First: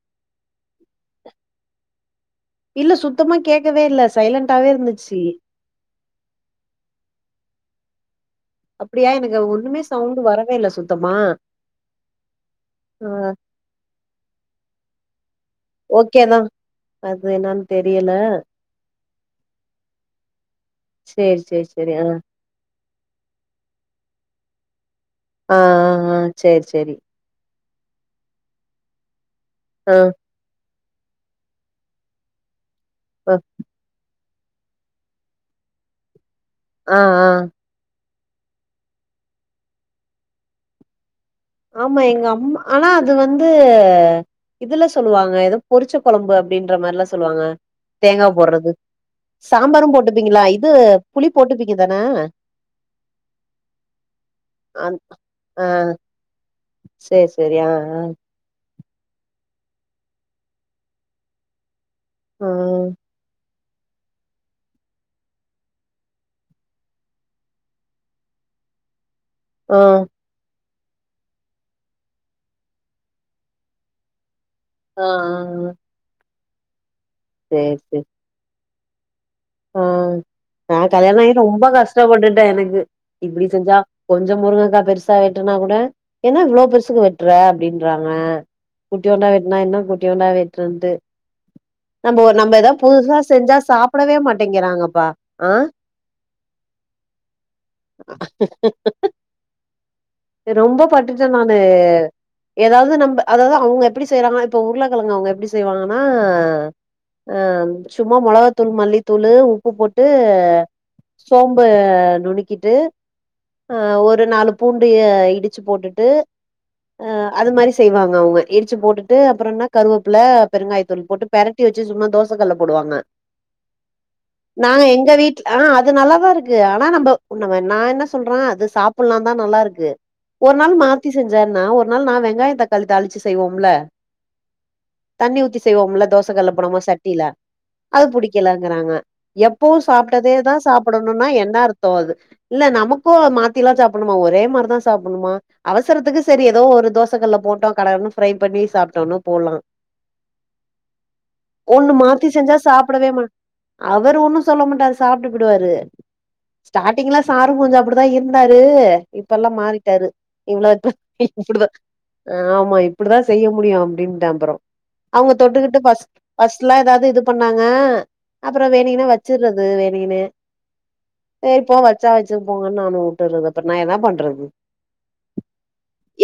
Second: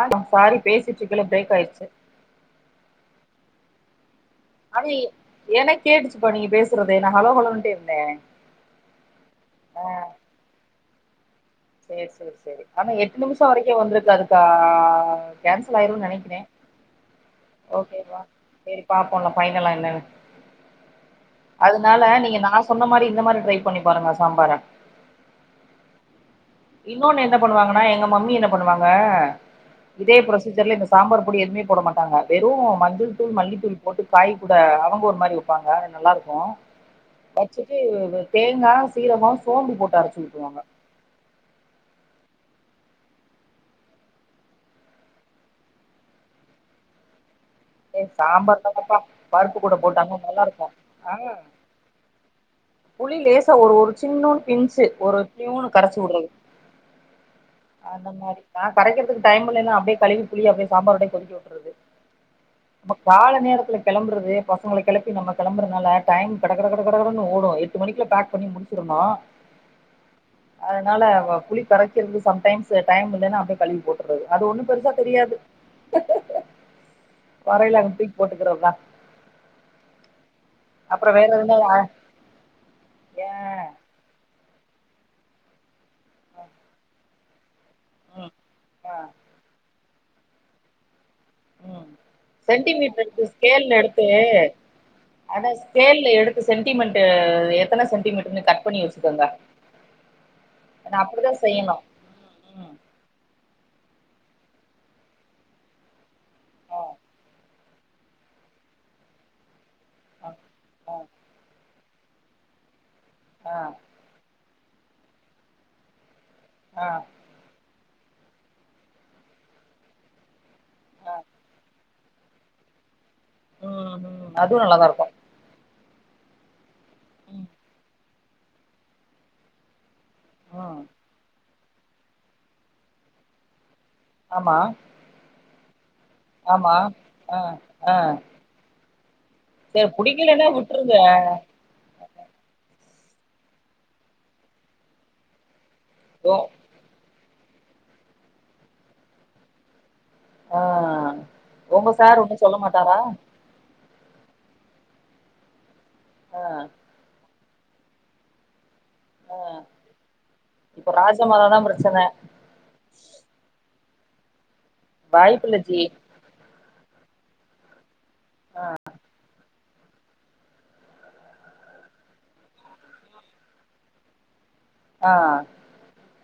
ஆடி sorry பேசிட்டு இருக்கல break ஆயிடுச்சு இல்ல சுத்தமா கேக்கவே இல்லஸ் சைலன்டாவே இருந்துச்சு இப்ப நீ பேசுறது நா ஹலோ ஹலோன்டே இருந்த அப்டியா எனக்கு ஒண்ணுமே சவுண்டு வரவே இல்ல சுத் தமா சேரி சேரி சேரி ஆனா எட்டு நிமுஷோ வரைக்கு வந்துருக்காதுக்கா ஓகேதா அதுன் ஓகேக்கா சேரி பாப்போ பைனலா என்னன்னு சரி சரி சரி ஆ அதனால நீங்க நா சொன்ன மாரி இந்த மாரி டிரை பண்ணி பாருங்க சாம்பார ஆ ஆ ஆ சரி சரி இன்னொன்னு என்ன பண்ணுவாங்கன் னா எங்க மம்மி என்ன பண்ணுவாங்க ஆ இதே புரொசிஜர்ல சாம்பார் பொடி எதுமே போட மாட்டாங்க வெறு மஞ்சள் ஆ தூள் மல்லித்தூள் போட்டு காய் கூட அவுங்க ஒரு மாரி வெப்பாங்க நல்லா இருக்கு ஆ ஆ வச்சுட்டு தேங்கா சீரகோ சோம்பு போட்டு அரச்சு ஊத்துவாங்க ஆமா எங்க அம் ஆனா அது வந்து இதுல சொல்லுவாங்க ஏதோ பொரிச்ச குழம்பு அப்டின்ற மாரிலா சொல்லுவாங்க ஏ தேங்கா சாம்பார் போடுறது தானப்பா பருப்பு கூட சாம்பாரு போட்டாங்க நல்லா போட்டுப்பீங்களா இருக்கு இது ஆ புளி போட்டுப்பீங்க தான புளி லேசா ஒரு ஒரு சின்னு பிஞ்சு ஒரு தியூனு கரச்சு விடுறது சேரி சேரி ஆ ஆ அந்த ஆ மாரி நா கரைக்குறதுக்கு டைம் இல்லேனு அப்டியே கழுவி புளிய அப்டியே சாம்பாரோடய கொதிக்க விட்றது ஆ நம ஆ காலநேர கெளம்புறது பசங்கள கெளப்பி நம்ம கிளம்பறதுனால டைம் கடகடகடகடனு ஓடு எட்டு மணிக்குல பேக் பண்ணி முடிச்சுருனு ஆ அதனால புளி கரைக்குறது சம்டைம்ஸ் டைம் இல்லன்னா அப்டியே கழுவி போட்டுறது அது ஒன்னு பெருசா ஆ தெரியாது ஆ சரி வரயில அங்க சரி தூக்கி போட்டுக்கிறத ஆ நா அப்புற கல்யாண வேற ஆகி எதுனா ரொம்ப கஷ்டப்பட்டுட்டே எனக்கு ஏ இப்டி செஞ்சா கொஞ்ச முருங்கக்கா பெருசா வெட்டுனா கூட என்னா இவ்ளோ பெருசுக்கு வெட் ரா அப்டினு ம் ஆ குட்டியோண்டா என்னு என்னா குட்டி குட்யுயோண்டா வெட்டுருது ம் நம்ம நம்ம ஏதாது புதுசா செஞ்சா சாப்டவே மாட்டோ அட ஸ்கேல எடுத்து சென்டிமென்டு எத்தன சென்டிமீட்டர்னூ கட் பண்ணி வச்சுக்கோங்க ரொம்ப ஏன்னா பட்டுட்டே அப்படிதா நானு செய்யணு ம் ஏதாவது நம்ப அதாவது அவுங்க எப்டி செய்யறாங்கா இப்போ உருளக்கிழங்கு அவுங்க எப்டி செய்வாங்கனா ஆ ஆ சும்மா மொளகத்தூள் மல்லித்தூளு உப்பு போட்டு ஆ சோம்பு ஆ நுனிகிட்டு ஆ ஒரு நாலு கு இடிச்சு போட்டுட்டு ஆ அது மாரிஸ் செய்வாங்க அவுங்க இடிச்சு போட்டுட்டு அப்ற என்ன கருவப்புல பெருங்காயதூள் ஆ போட்டு பெரட்டி வச்சு சுமாந் தோசை கல்ல போடுவாங்க ம் ம் அதுவு நாங்க நல்லாதா இருக்கு எங்க வீட் ஆ அது நல்லதாருக்கு ஆ நம்ப ம் உன்னம நா என்ன சொல்றான் அது சாப்புலான் தா நல்லாருக்கு கு ஒரு நாள் ம் மாத்தி செஞ்சார் நா ஒரு நாள் நா வெங்காய தக்காளி தாளிச்சு செய்வோம்ல அமா தண்ணி ஊத்தி செய்வோம்ல தோசை கல்ல போடம்போது சட்டில ஆ அது புடிக்கலங்கிறாங்க எப்பவு சரி புடிக்கலன்னா சாப்பிட்டதேதான் விட்டுருங்க சாப்டணுன்னா என்ன அர்த்தோம் அது இல்ல நமக்கு எப்ப மாத்தி எல்லா சாப்புண்மா ஒரே மார் அதா சாப்புணுமா அவசரத்துக்கு ஓ சரி ஏதோ ஒரு தோஸ் தேசக்கல்ல போட்டோம் கட கடன்னு ஃப்ரை பண்ணி சாப்டோன்னு போலாம் ஆ உங்க ஒன்னு சார் மாத்தி செஞ்சா சொல்ல மாட்டாரா சாப்புடவே மா அவர் ஒன்னு சொல்ல மாட்டாரு சாப்புட்டு புடுவாரு ஆ ஸ்டார்டிங்லா சாரும் கொஞ்ச அப்டிதா இருந்தாரு ஆ இப்பெல்லா மாறிட்டாரு இப்ப இவ்ளோக்கு ராஜமாதாதா இப்டிதா பிரச்சன ஆமா இப்டிதான் செய்ய முடியும் அப்டிந் தாம்பரோம் அவுங்க வாய்ப்பில்ல தொட்டுக்குட்டு ஜி பஸ் பஸ்ட்ல ஏதாது அது இது பண்ணாங்க அப்புற வேணீகினே வச்சுறது இது வேனின்னு சரிப்போ வச்சா வச்சு போங்குனு நானு வுட்றது அப்ற நா என்ன பண்ண றது ஆ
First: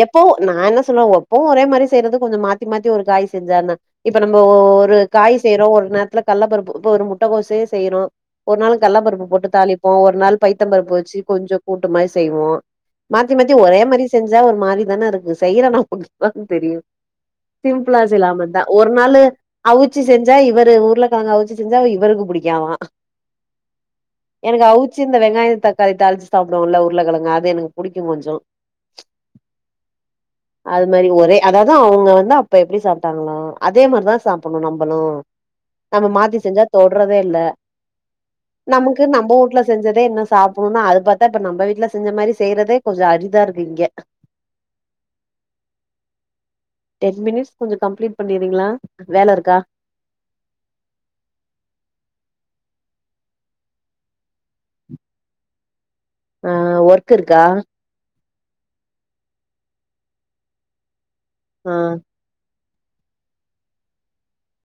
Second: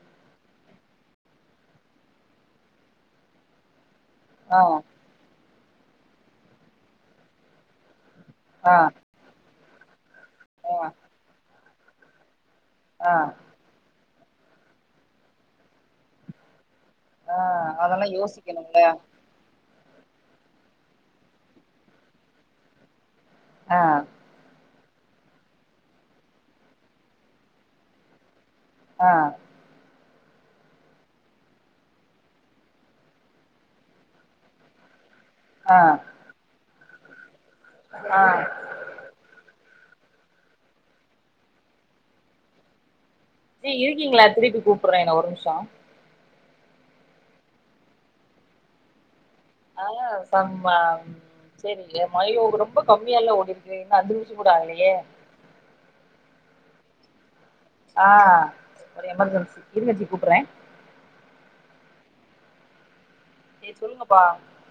எப்போ நா என்ன சொல்லுவே எப்பவும் ஒரே மாரி செய்யறது கொஞ்ச மாத்தி மாத்தி ஒரு காய் செஞ்சான்ன இப்ப நம்ம ஆ ஒரு காய் செ செய்ரோ ஒரு நேரத்துல கள்ள பருப்பு இப்ப ஒரு முட்டைகோசயே செய்றோ ஒரு ஆ நாள் கள்ளப்பருப்பு போட்டு தாலிப் போவர் ஒரு நாள் பைத்தம் ஆ பருப்பு வச்சு கொஞ்ச கூட்டு மாரி செய்வோ ஆ மாத்தி மாத்தி ஒரே மாரி செ செஞ்சா ஒரு மாரிதானே இருக்கு செய்ரனா தான்னு தெரியும் ஆ சிம்ப்ளா அதெல்லா சிலாம தா யோசிக்கணும்ல ஒரு நாளு அவிச்சி செஞ்சா இவரு உருலக்கிழங்க அவிச்சி செஞ்சா இவருக்கு புடிக்காதா ஆ எனக்கு அவுச் இந்த வெங்காய தக்காளி தாளிச்சு சாப்புடுவோ இல்ல உருளை கிழங்க அது எனக்கு புடிக்கும் கொஞ்சோ அ அது மாரி ஒரே அதாதா அவுங்க வந்து அப்ப எப்டி சாப்பிட்டாங்களோ அதே மாரிதா சாப்பணு நம்மளும் ஆ நம்ம மாத்தி செஞ்சா தொட்றதே இல்ல ஆ நமக்கு நம்ம வீட்ல செஞ்சதே என்ன சாப்பிடும் அது பாத்தா இப்ப நம்ம வீட்ல செஞ்ச மாரி செய்யறதே கொஞ்ச அதிக சி இருக்கீங்களா திருப்பி கூப்பிடுறே என்ன ஒரு நிமிஷம் டென் மினிட்ஸ் கொஞ்ச கம்ப்ளீட் பண்ணிறிங்களா ஆ சம் செரிங்க மயோகரம் ரொம்ப கம்மியால ஓட்டிருக்கு இன்னும் அஞ்சு நிமிஷ கூட ஆகலையே ஆ ஒர்க் இருக்கா அ ஒரு எமர்ஜென்சி இருங்கெச்சி கூப்புட்டுறே ஆ ஏ சொல்லுங்கப்பா